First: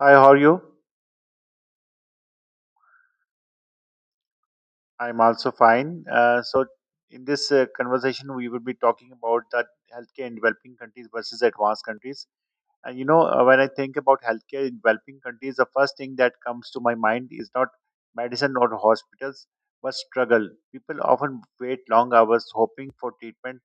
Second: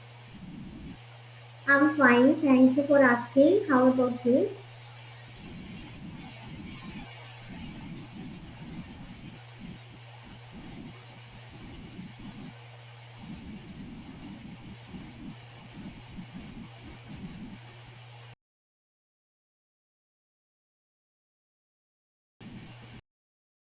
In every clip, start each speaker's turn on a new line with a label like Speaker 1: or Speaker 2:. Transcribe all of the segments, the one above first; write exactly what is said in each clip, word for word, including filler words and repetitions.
Speaker 1: Hi, how are you?
Speaker 2: I'm fine, thank you for asking. How about you?
Speaker 1: I'm also fine. Uh, so, in this uh, conversation, we will be talking about that healthcare in developing countries versus advanced countries. And you know, uh, when I think about healthcare in developing countries, the first thing that comes to my mind is not medicine or hospitals, but struggle. People often wait long hours hoping for treatment.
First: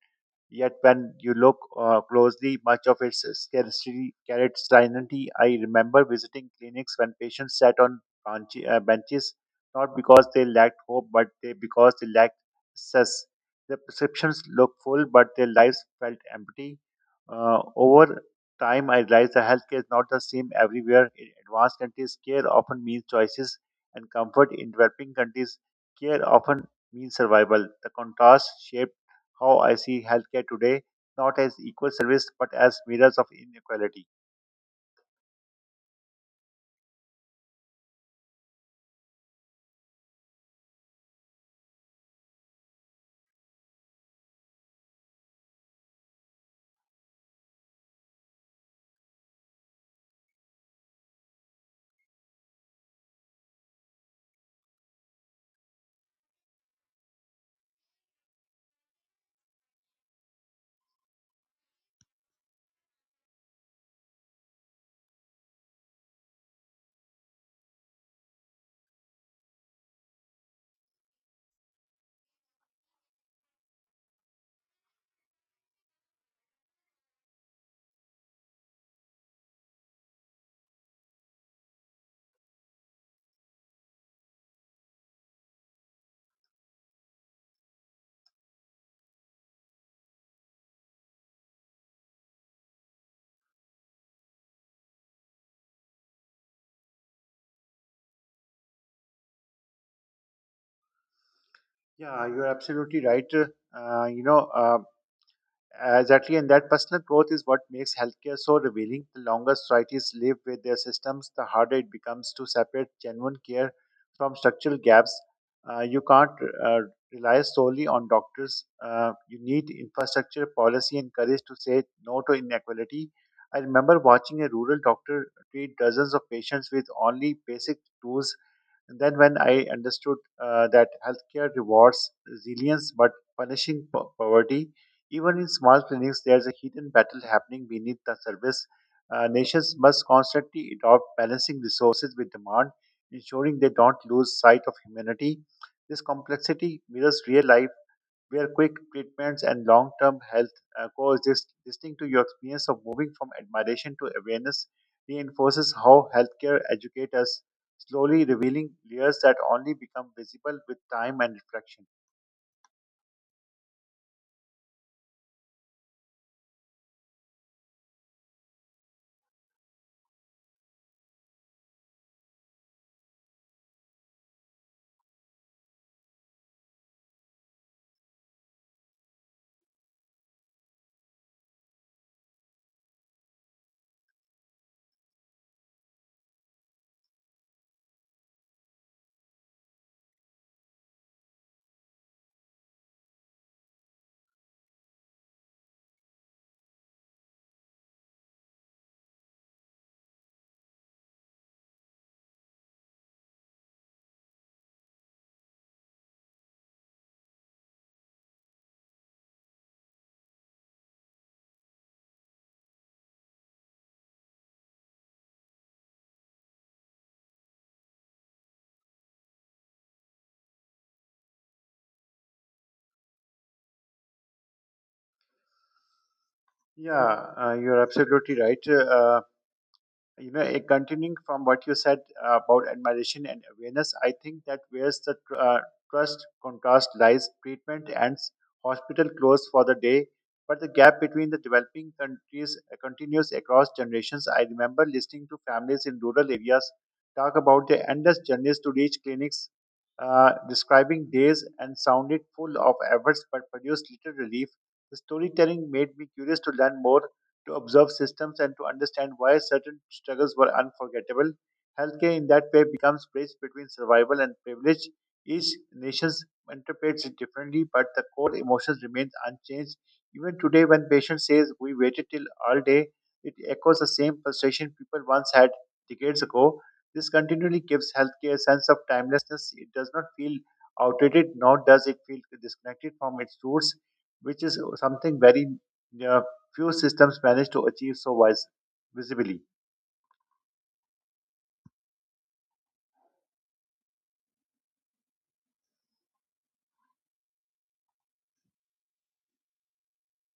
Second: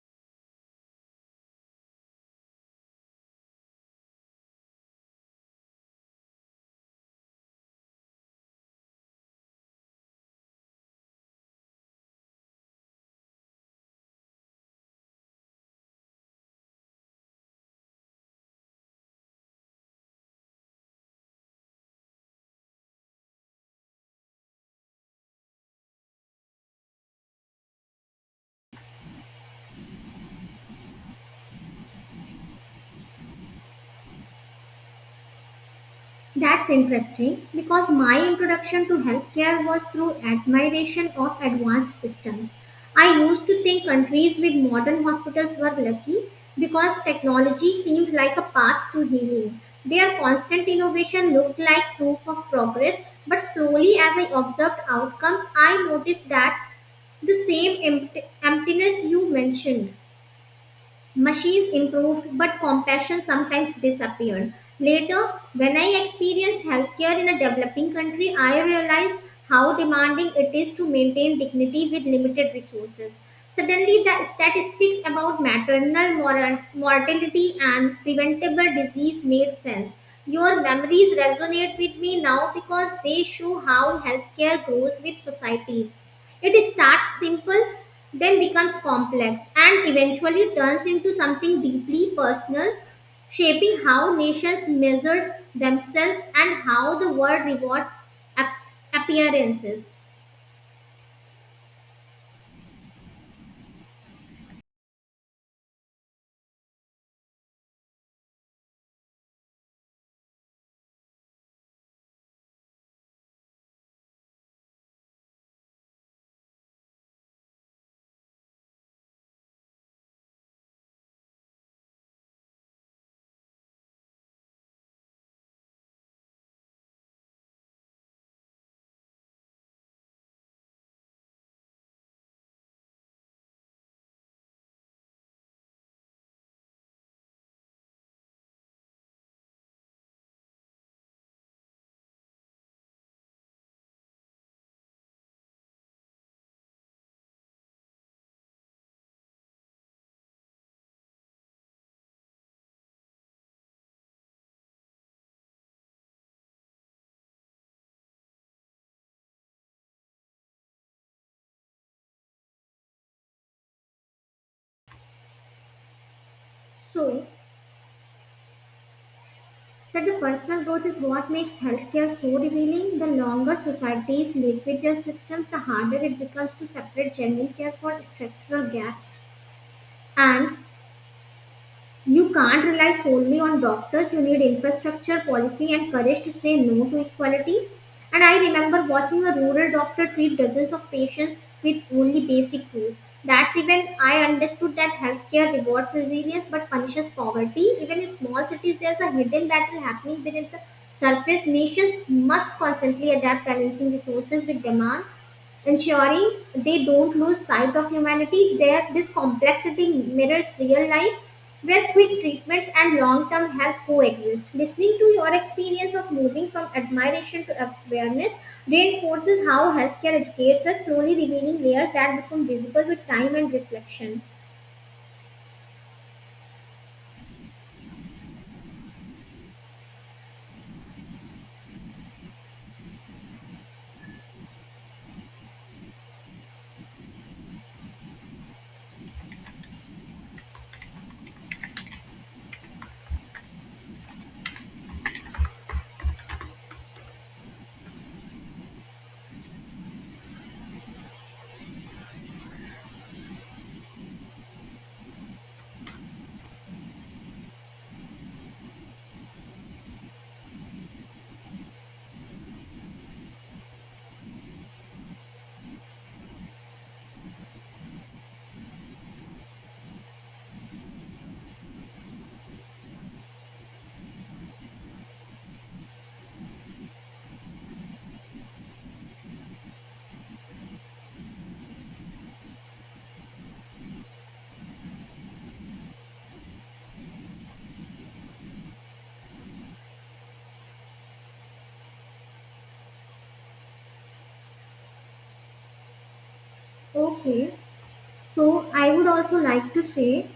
Speaker 1: Yet when you look uh, closely, much of its scarcity carried sanity. I remember visiting clinics when patients sat on branch- uh, benches, not because they lacked hope, but they because they lacked access. Their prescriptions looked full, but their lives felt empty. Uh, over time, I realized that healthcare is not the same everywhere. In advanced countries, care often means choices and comfort. In developing countries, care often means survival. The contrast shaped how I see healthcare today, not as equal service, but as mirrors of inequality.
Speaker 2: That's interesting because my introduction to healthcare was through admiration of advanced systems. I used to think countries with modern hospitals were lucky because technology seemed like a path to healing. Their constant innovation looked like proof of progress, but slowly as I observed outcomes, I noticed that the same empt- emptiness you mentioned. Machines improved, but compassion sometimes disappeared. Later, when I experienced healthcare in a developing country, I realized how demanding it is to maintain dignity with limited resources. Suddenly, the statistics about maternal mor- mortality and preventable disease made sense. Your memories resonate with me now because they show how healthcare grows with societies. It starts simple, then becomes complex, and eventually turns into something deeply personal, shaping how nations measure themselves and how the world rewards ap- appearances.
Speaker 1: Yeah, you're absolutely right. Uh, you know, uh, Exactly, and that personal growth is what makes healthcare so revealing. The longer societies live with their systems, the harder it becomes to separate genuine care from structural gaps. Uh, you can't uh, rely solely on doctors. Uh, you need infrastructure, policy, and courage to say no to inequality. I remember watching a rural doctor treat dozens of patients with only basic tools, and then when I understood uh, that healthcare rewards resilience but punishing po- poverty, even in small clinics, there's a hidden battle happening beneath the surface. Uh, nations must constantly adopt balancing resources with demand, ensuring they don't lose sight of humanity. This complexity mirrors real life where quick treatments and long term health uh, coexist. Listening to your experience of moving from admiration to awareness reinforces how healthcare educates us, slowly revealing layers that only become visible with time and reflection.
Speaker 2: So, that the personal growth is what makes healthcare so revealing. The longer societies live with their systems, the harder it becomes to separate genuine care for structural gaps. And you can't rely solely on doctors. You need infrastructure, policy, and courage to say no to equality. And I remember watching a rural doctor treat dozens of patients with only basic tools. That's even I understood that healthcare rewards resilience but punishes poverty. Even in small cities, there's a hidden battle happening beneath the surface. Nations must constantly adapt balancing resources with demand, ensuring they don't lose sight of humanity. There, this complexity mirrors real life, where quick treatments and long-term help coexist. Listening to your experience of moving from admiration to awareness reinforces how healthcare educates us, slowly revealing layers that become visible with time and reflection.
Speaker 1: Yeah, uh, you're absolutely right. Uh, you know, eh, continuing from what you said uh, about admiration and awareness, I think that where's the tr- uh, trust contrast lies, treatment ends, hospital closed for the day, but the gap between the developing countries uh, continues across generations. I remember listening to families in rural areas talk about their endless journeys to reach clinics, uh, describing days and sounded full of efforts but produced little relief. The storytelling made me curious to learn more, to observe systems and to understand why certain struggles were unforgettable. Healthcare in that way becomes bridge between survival and privilege. Each nation interprets it differently, but the core emotions remain unchanged. Even today, when patient says we waited till all day, it echoes the same frustration people once had decades ago. This continually gives healthcare a sense of timelessness. It does not feel outdated, nor does it feel disconnected from its roots, which is something very uh, few systems manage to achieve so vis- visibly.
Speaker 2: Okay, so I would also like to say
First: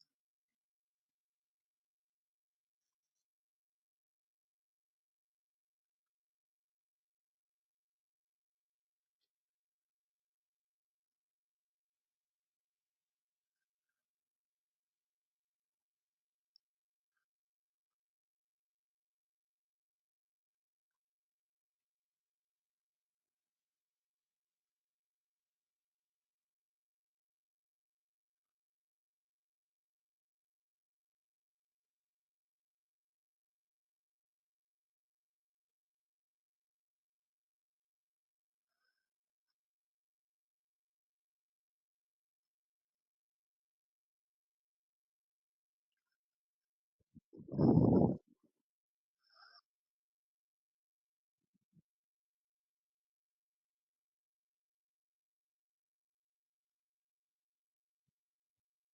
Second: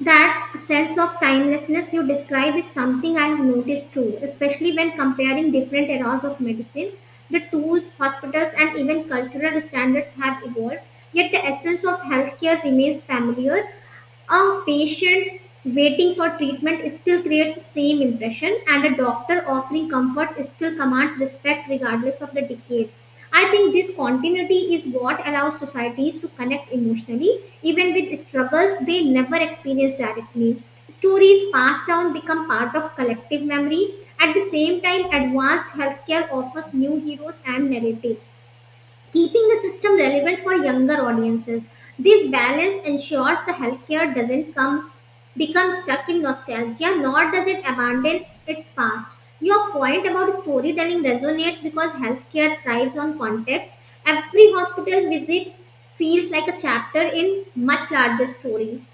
Speaker 2: that sense of timelessness you describe is something I have noticed too, especially when comparing different eras of medicine. The tools, hospitals, and even cultural standards have evolved, yet the essence of healthcare remains familiar. A patient waiting for treatment still creates the same impression, and a doctor offering comfort still commands respect regardless of the decade. I think this continuity is what allows societies to connect emotionally, even with struggles they never experience directly. Stories passed down become part of collective memory. At the same time, advanced healthcare offers new heroes and narratives keeping the system relevant for younger audiences. This balance ensures the healthcare doesn't come become stuck in nostalgia, nor does it abandon its past. Your point about storytelling resonates because healthcare thrives on context. Every hospital visit feels like a chapter in much larger story,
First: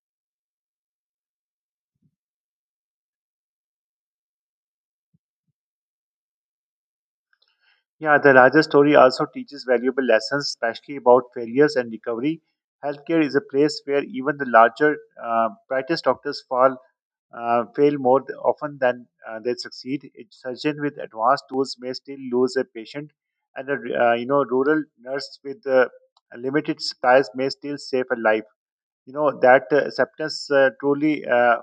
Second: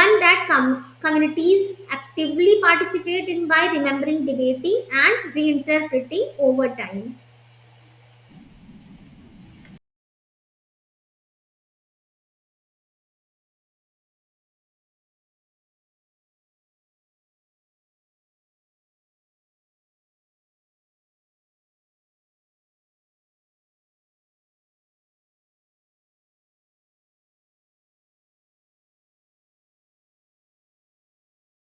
Speaker 2: one that com- communities actively participate in by remembering, debating, and reinterpreting over time.
Speaker 1: Yeah, the larger story also teaches valuable lessons, especially about failures and recovery. Healthcare is a place where even the larger, uh, brightest doctors fall, uh, fail more th- often than uh, they succeed. A surgeon with advanced tools may still lose a patient, and a r- uh, you know rural nurse with uh, limited supplies may still save a life. You know that uh, acceptance uh, truly uh,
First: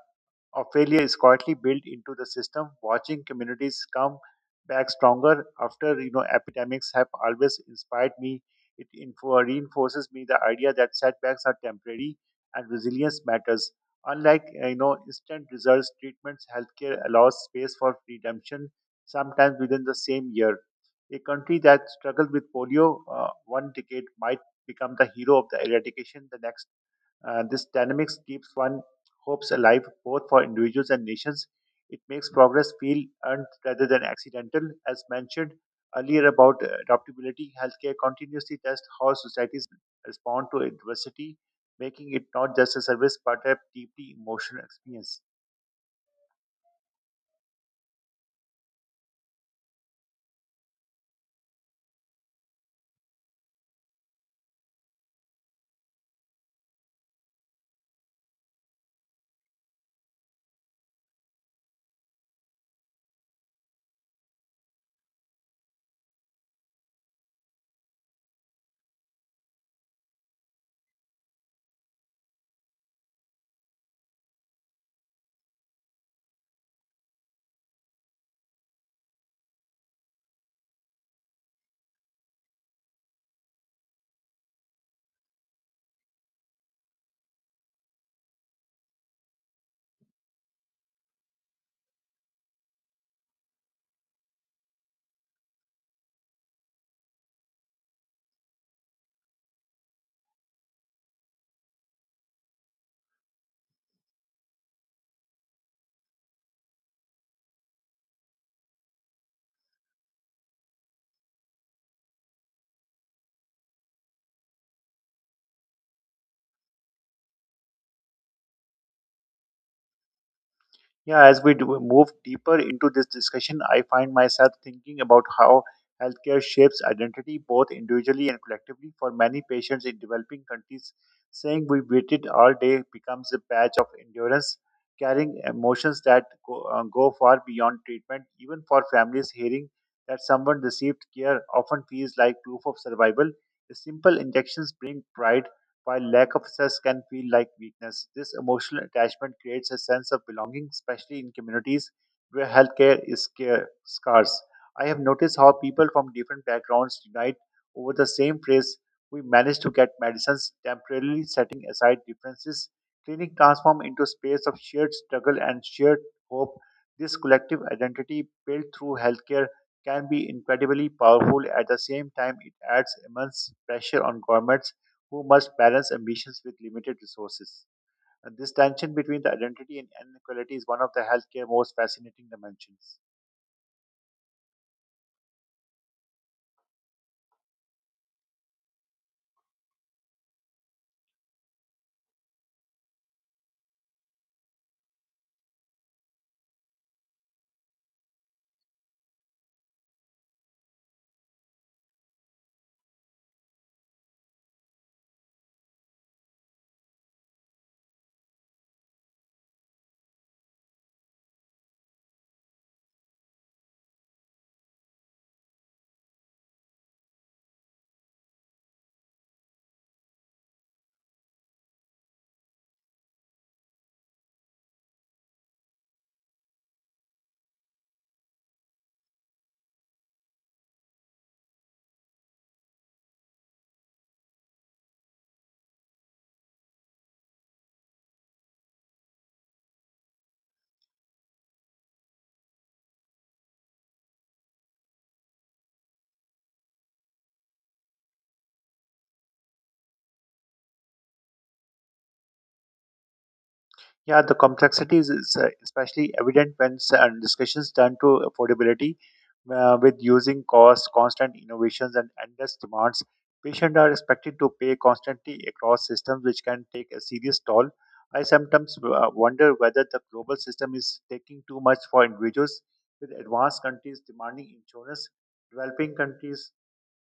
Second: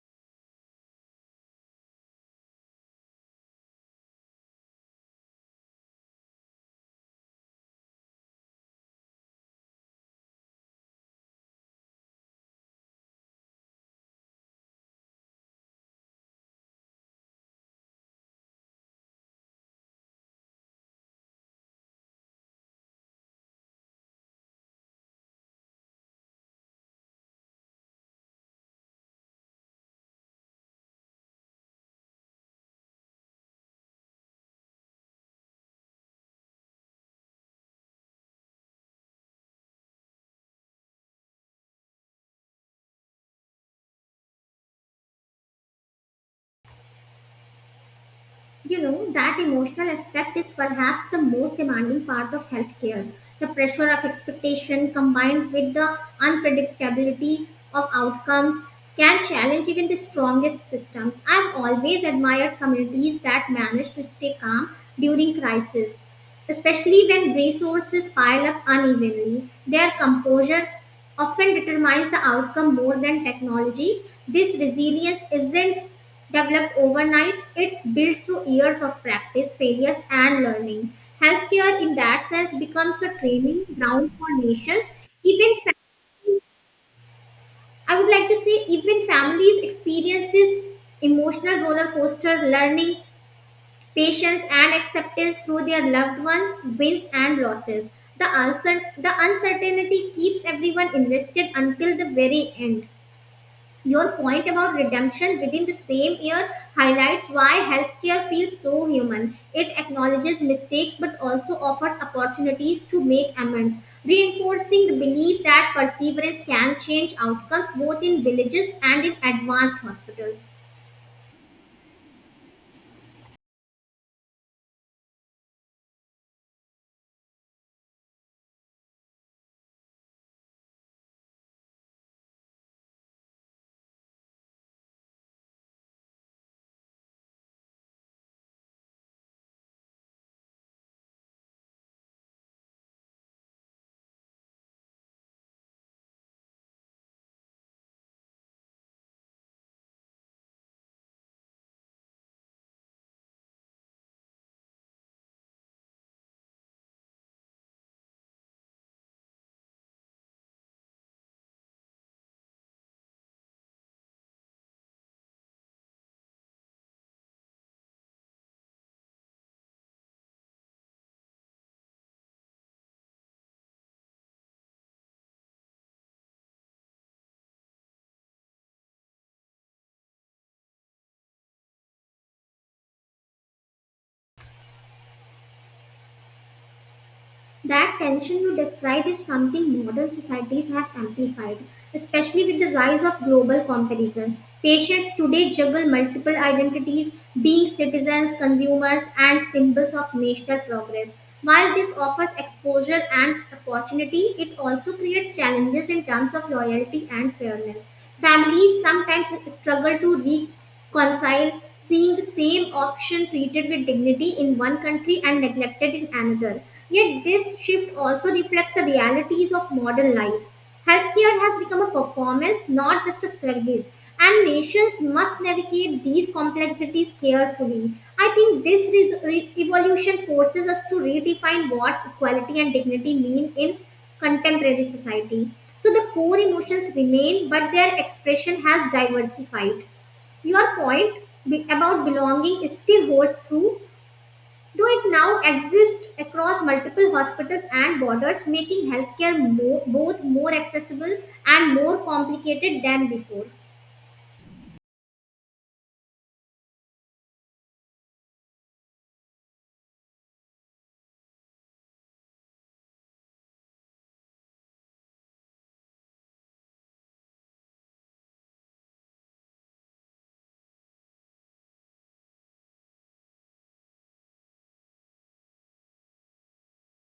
Speaker 1: of failure is quietly built into the system. Watching communities come back stronger after you know epidemics have always inspired me. It info- reinforces me the idea that setbacks are temporary and resilience matters. Unlike uh, you know instant results, treatments, healthcare allows space for redemption, sometimes within the same year. A country that struggled with polio uh, one decade might become the hero of the eradication the next uh, This dynamics keeps one hopes alive both for individuals and nations. It makes progress feel earned rather than accidental. As mentioned earlier about uh, adaptability, healthcare continuously tests how societies respond to adversity, making it not just a service but a deeply emotional experience.
Speaker 2: You know, that emotional aspect is perhaps the most demanding part of healthcare. The pressure of expectation combined with the unpredictability of outcomes can challenge even the strongest systems. I've always admired communities that manage to stay calm during crisis. Especially when resources pile up unevenly, their composure often determines the outcome more than technology. This resilience isn't developed overnight, it's built through years of practice, failures, and learning. Healthcare, in that sense, becomes a training ground for nations. Even fa- I would like to say, even families experience this emotional roller coaster learning patience and acceptance through their loved ones, wins and losses. The, uncer- the uncertainty keeps everyone invested until the very end. Your point about redemption within the same year highlights why healthcare feels so human. It acknowledges mistakes but also offers opportunities to make amends, reinforcing the belief that perseverance can change outcomes both in villages and in advanced hospitals.
Speaker 1: Yeah, as we do move deeper into this discussion, I find myself thinking about how healthcare shapes identity both individually and collectively. For many patients in developing countries, saying we waited all day becomes a badge of endurance, carrying emotions that go, uh, go far beyond treatment. Even for families, hearing that someone received care often feels like proof of survival. The simple injections bring pride while lack of success can feel like weakness. This emotional attachment creates a sense of belonging, especially in communities where healthcare is scar- scarce. I have noticed how people from different backgrounds unite over the same phrase. We manage to get medicines temporarily setting aside differences. Clinic transform into a space of shared struggle and shared hope. This collective identity built through healthcare can be incredibly powerful. At the same time, it adds immense pressure on governments who must balance ambitions with limited resources. And this tension between the identity and inequality is one of the healthcare most fascinating dimensions.
Speaker 2: That tension you describe is something modern societies have amplified, especially with the rise of global competitions. Patients today juggle multiple identities, being citizens, consumers, and symbols of national progress. While this offers exposure and opportunity, it also creates challenges in terms of loyalty and fairness. Families sometimes struggle to Concile, seeing the same option treated with dignity in one country and neglected in another. Yet this shift also reflects the realities of modern life. Healthcare has become a performance, not just a service, and nations must navigate these complexities carefully. I think this res- re- evolution forces us to redefine what equality and dignity mean in contemporary society. So the core emotions remain, but their expression has diversified. Your point be- about belonging still holds true, though it now exists across multiple hospitals and borders, making healthcare more, both more accessible and more complicated than before.
Speaker 1: Yeah, the complexity is is, uh, especially evident when s- uh, discussions turn to affordability, uh, with using cost, constant innovations, and endless demands. Patients are expected to pay constantly across systems, which can take a serious toll. I sometimes uh, wonder whether the global system is taking too much for individuals, with advanced countries demanding insurance, developing countries,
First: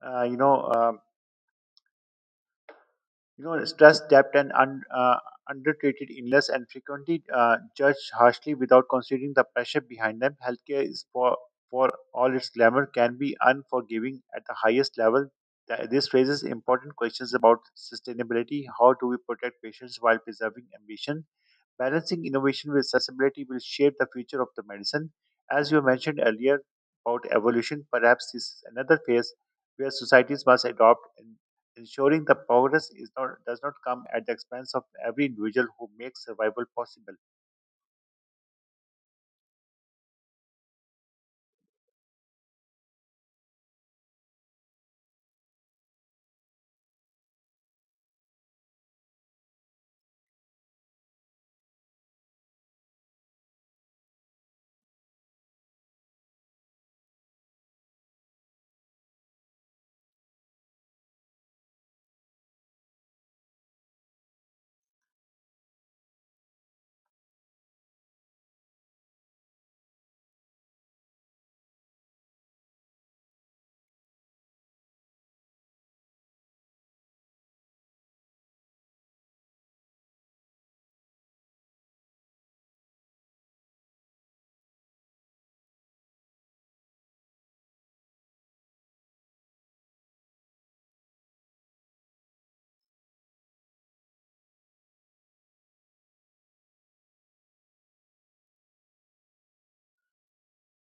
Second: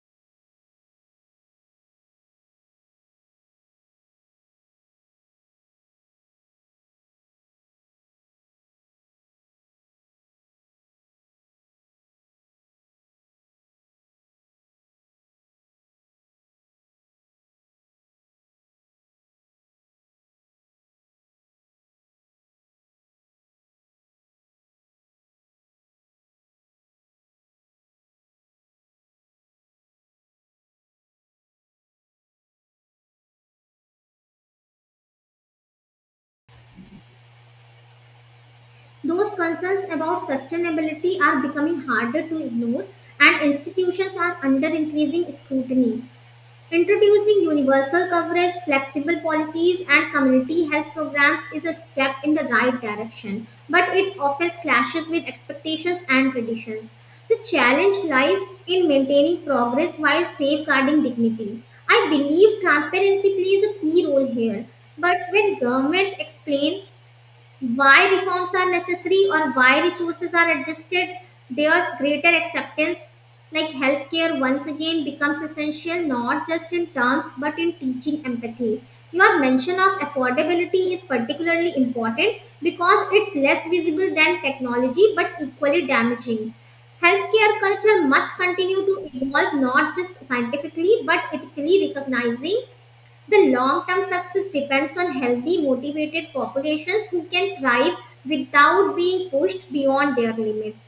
Speaker 1: uh, you know. Um, you know, stress, debt, and un, uh, undertreated illness, and frequently uh, judged harshly without considering the pressure behind them. Healthcare is for for all its glamour can be unforgiving at the highest level. Th- This raises important questions about sustainability. How do we protect patients while preserving ambition? Balancing innovation with accessibility will shape the future of the medicine. As you mentioned earlier about evolution, perhaps this is another phase where societies must adopt and ensuring the progress is not does not come at the expense of every individual who makes survival possible.
Speaker 2: Those concerns about sustainability are becoming harder to ignore, and institutions are under increasing scrutiny. Introducing universal coverage, flexible policies, and community health programs is a step in the right direction, but it often clashes with expectations and traditions. The challenge lies in maintaining progress while safeguarding dignity. I believe transparency plays a key role here, but when governments explain why reforms are necessary or why resources are adjusted, there's greater acceptance. Like healthcare once again becomes essential, not just in terms but in teaching empathy. Your mention of affordability is particularly important because it's less visible than technology but equally damaging. Healthcare culture must continue to evolve, not just scientifically but ethically, recognizing the long term success depends on healthy, motivated populations who can thrive without being pushed beyond their limits.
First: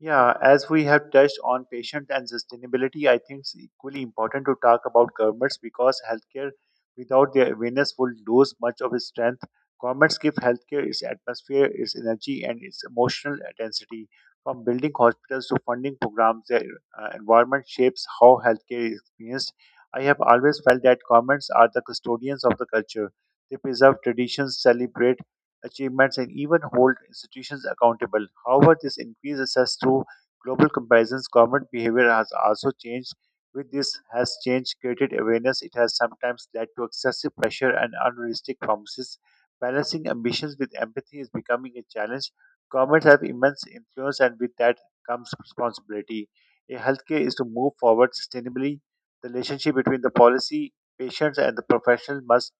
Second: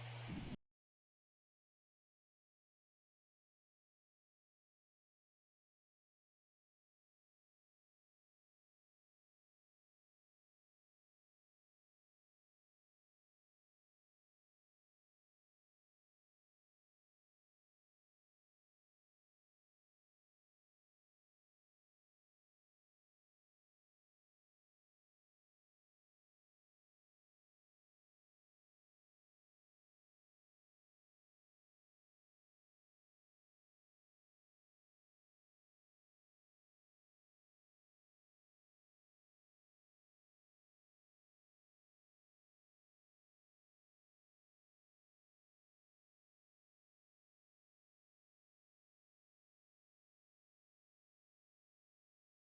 Speaker 1: Yeah, as we have touched on patient and sustainability, I think it's equally important to talk about governments because healthcare without their awareness will lose much of its strength. Governments give healthcare its atmosphere, its energy, and its emotional intensity. From building hospitals to funding programs, their uh, environment shapes how healthcare is experienced. I have always felt that governments are the custodians of the culture. They preserve traditions, celebrate achievements and even hold institutions accountable. However, this increased access through global comparisons, government behavior has also changed. With this has changed created awareness. It has sometimes led to excessive pressure and unrealistic promises. Balancing ambitions with empathy is becoming a challenge. Governments have immense influence, and with that comes responsibility. A healthcare is to move forward sustainably. The relationship between the policy, patients, and the professional must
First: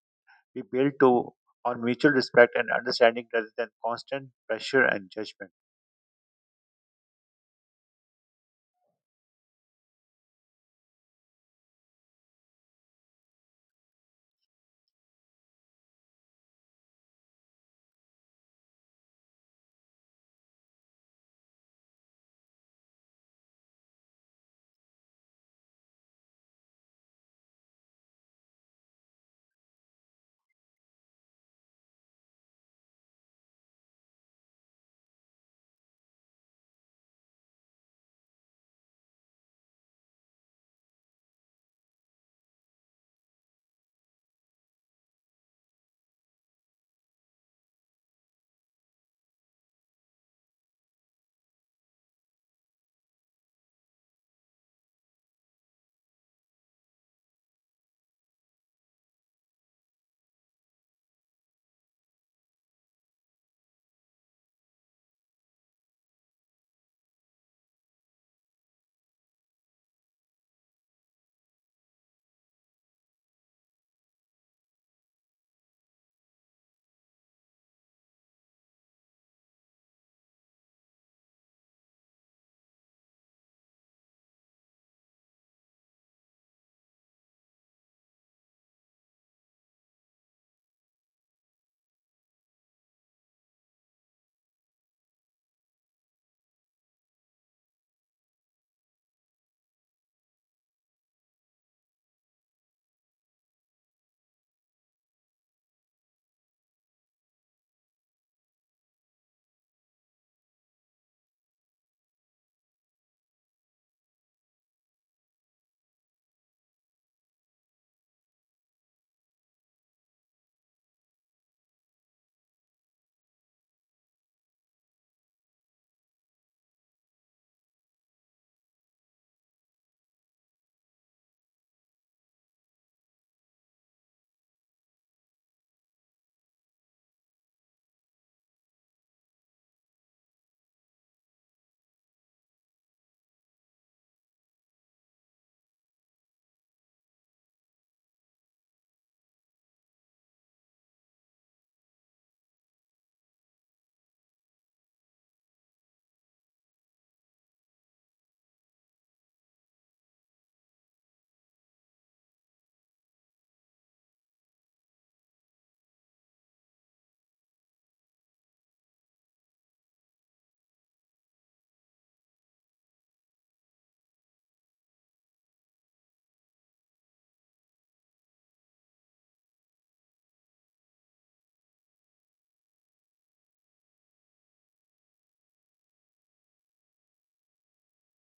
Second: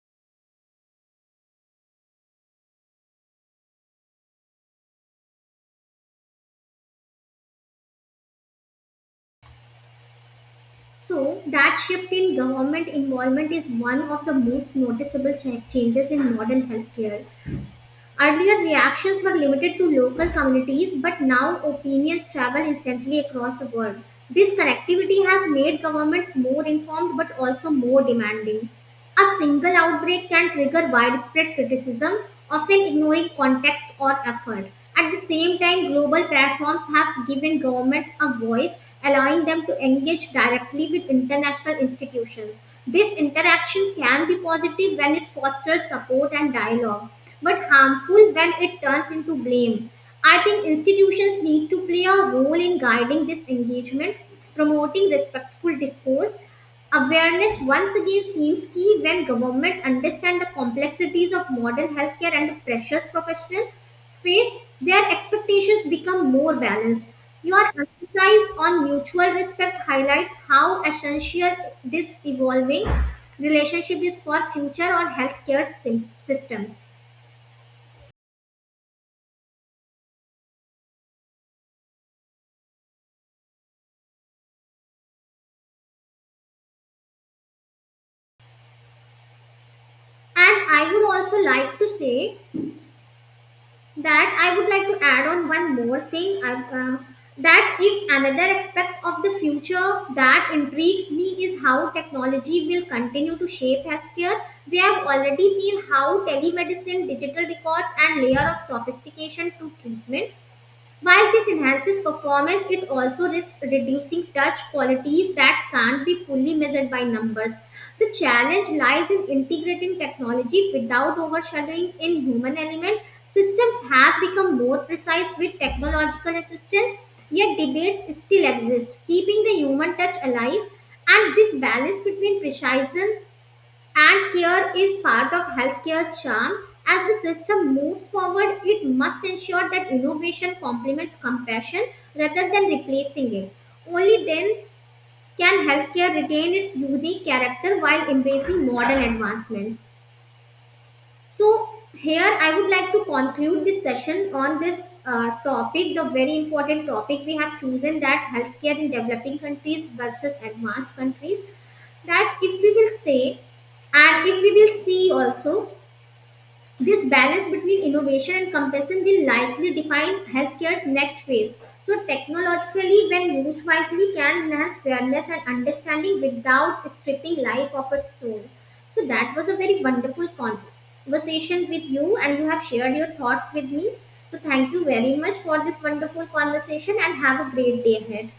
Speaker 1: be built to, on mutual respect and understanding rather than constant pressure and judgment.
Speaker 2: So, that shift in government involvement is one of the most noticeable cha- changes in modern healthcare. Earlier, reactions were limited to local communities, but now opinions travel instantly across the world. This connectivity has made governments more informed but also more demanding. A single outbreak can trigger widespread criticism, often ignoring context or effort. At the same time, global platforms have given governments a voice, allowing them to engage directly with international institutions. This interaction can be positive when it fosters support and dialogue, but harmful when it turns into blame. I think institutions need to play a role in guiding this engagement, promoting respectful discourse. Awareness once again seems key. When governments understand the complexities of modern healthcare and the precious professional space, their expectations become more balanced. Your emphasis on mutual respect highlights how essential this evolving relationship is for future or healthcare sym- systems. And I would also like to say that I would like to add on one more thing I, uh, um, that if another aspect of the future that intrigues me is how technology will continue to shape healthcare. We have already seen how telemedicine, digital records and layer of sophistication to treatment. While this enhances performance, it also risks reducing touch qualities that can't be fully measured by numbers. The challenge lies in integrating technology without overshadowing in human element. Systems have become more precise with technological assistance, yet debates still exist, keeping the human touch alive. And this balance between precision and care is part of healthcare's charm. As the system moves forward, it must ensure that innovation complements compassion rather than replacing it. Only then can healthcare retain its unique character while embracing modern advancements. So, here I would like to conclude this session on this uh, topic, the very important topic we have chosen, that healthcare in developing countries versus advanced countries. That if we will say, and if we will see also, this balance between innovation and compassion will likely define healthcare's next phase. So, technologically, when used wisely, can enhance fairness and understanding without stripping life of its soul. So, that was a very wonderful conversation with you, and you have shared your thoughts with me. So, thank you very much for this wonderful conversation, and have a great day ahead.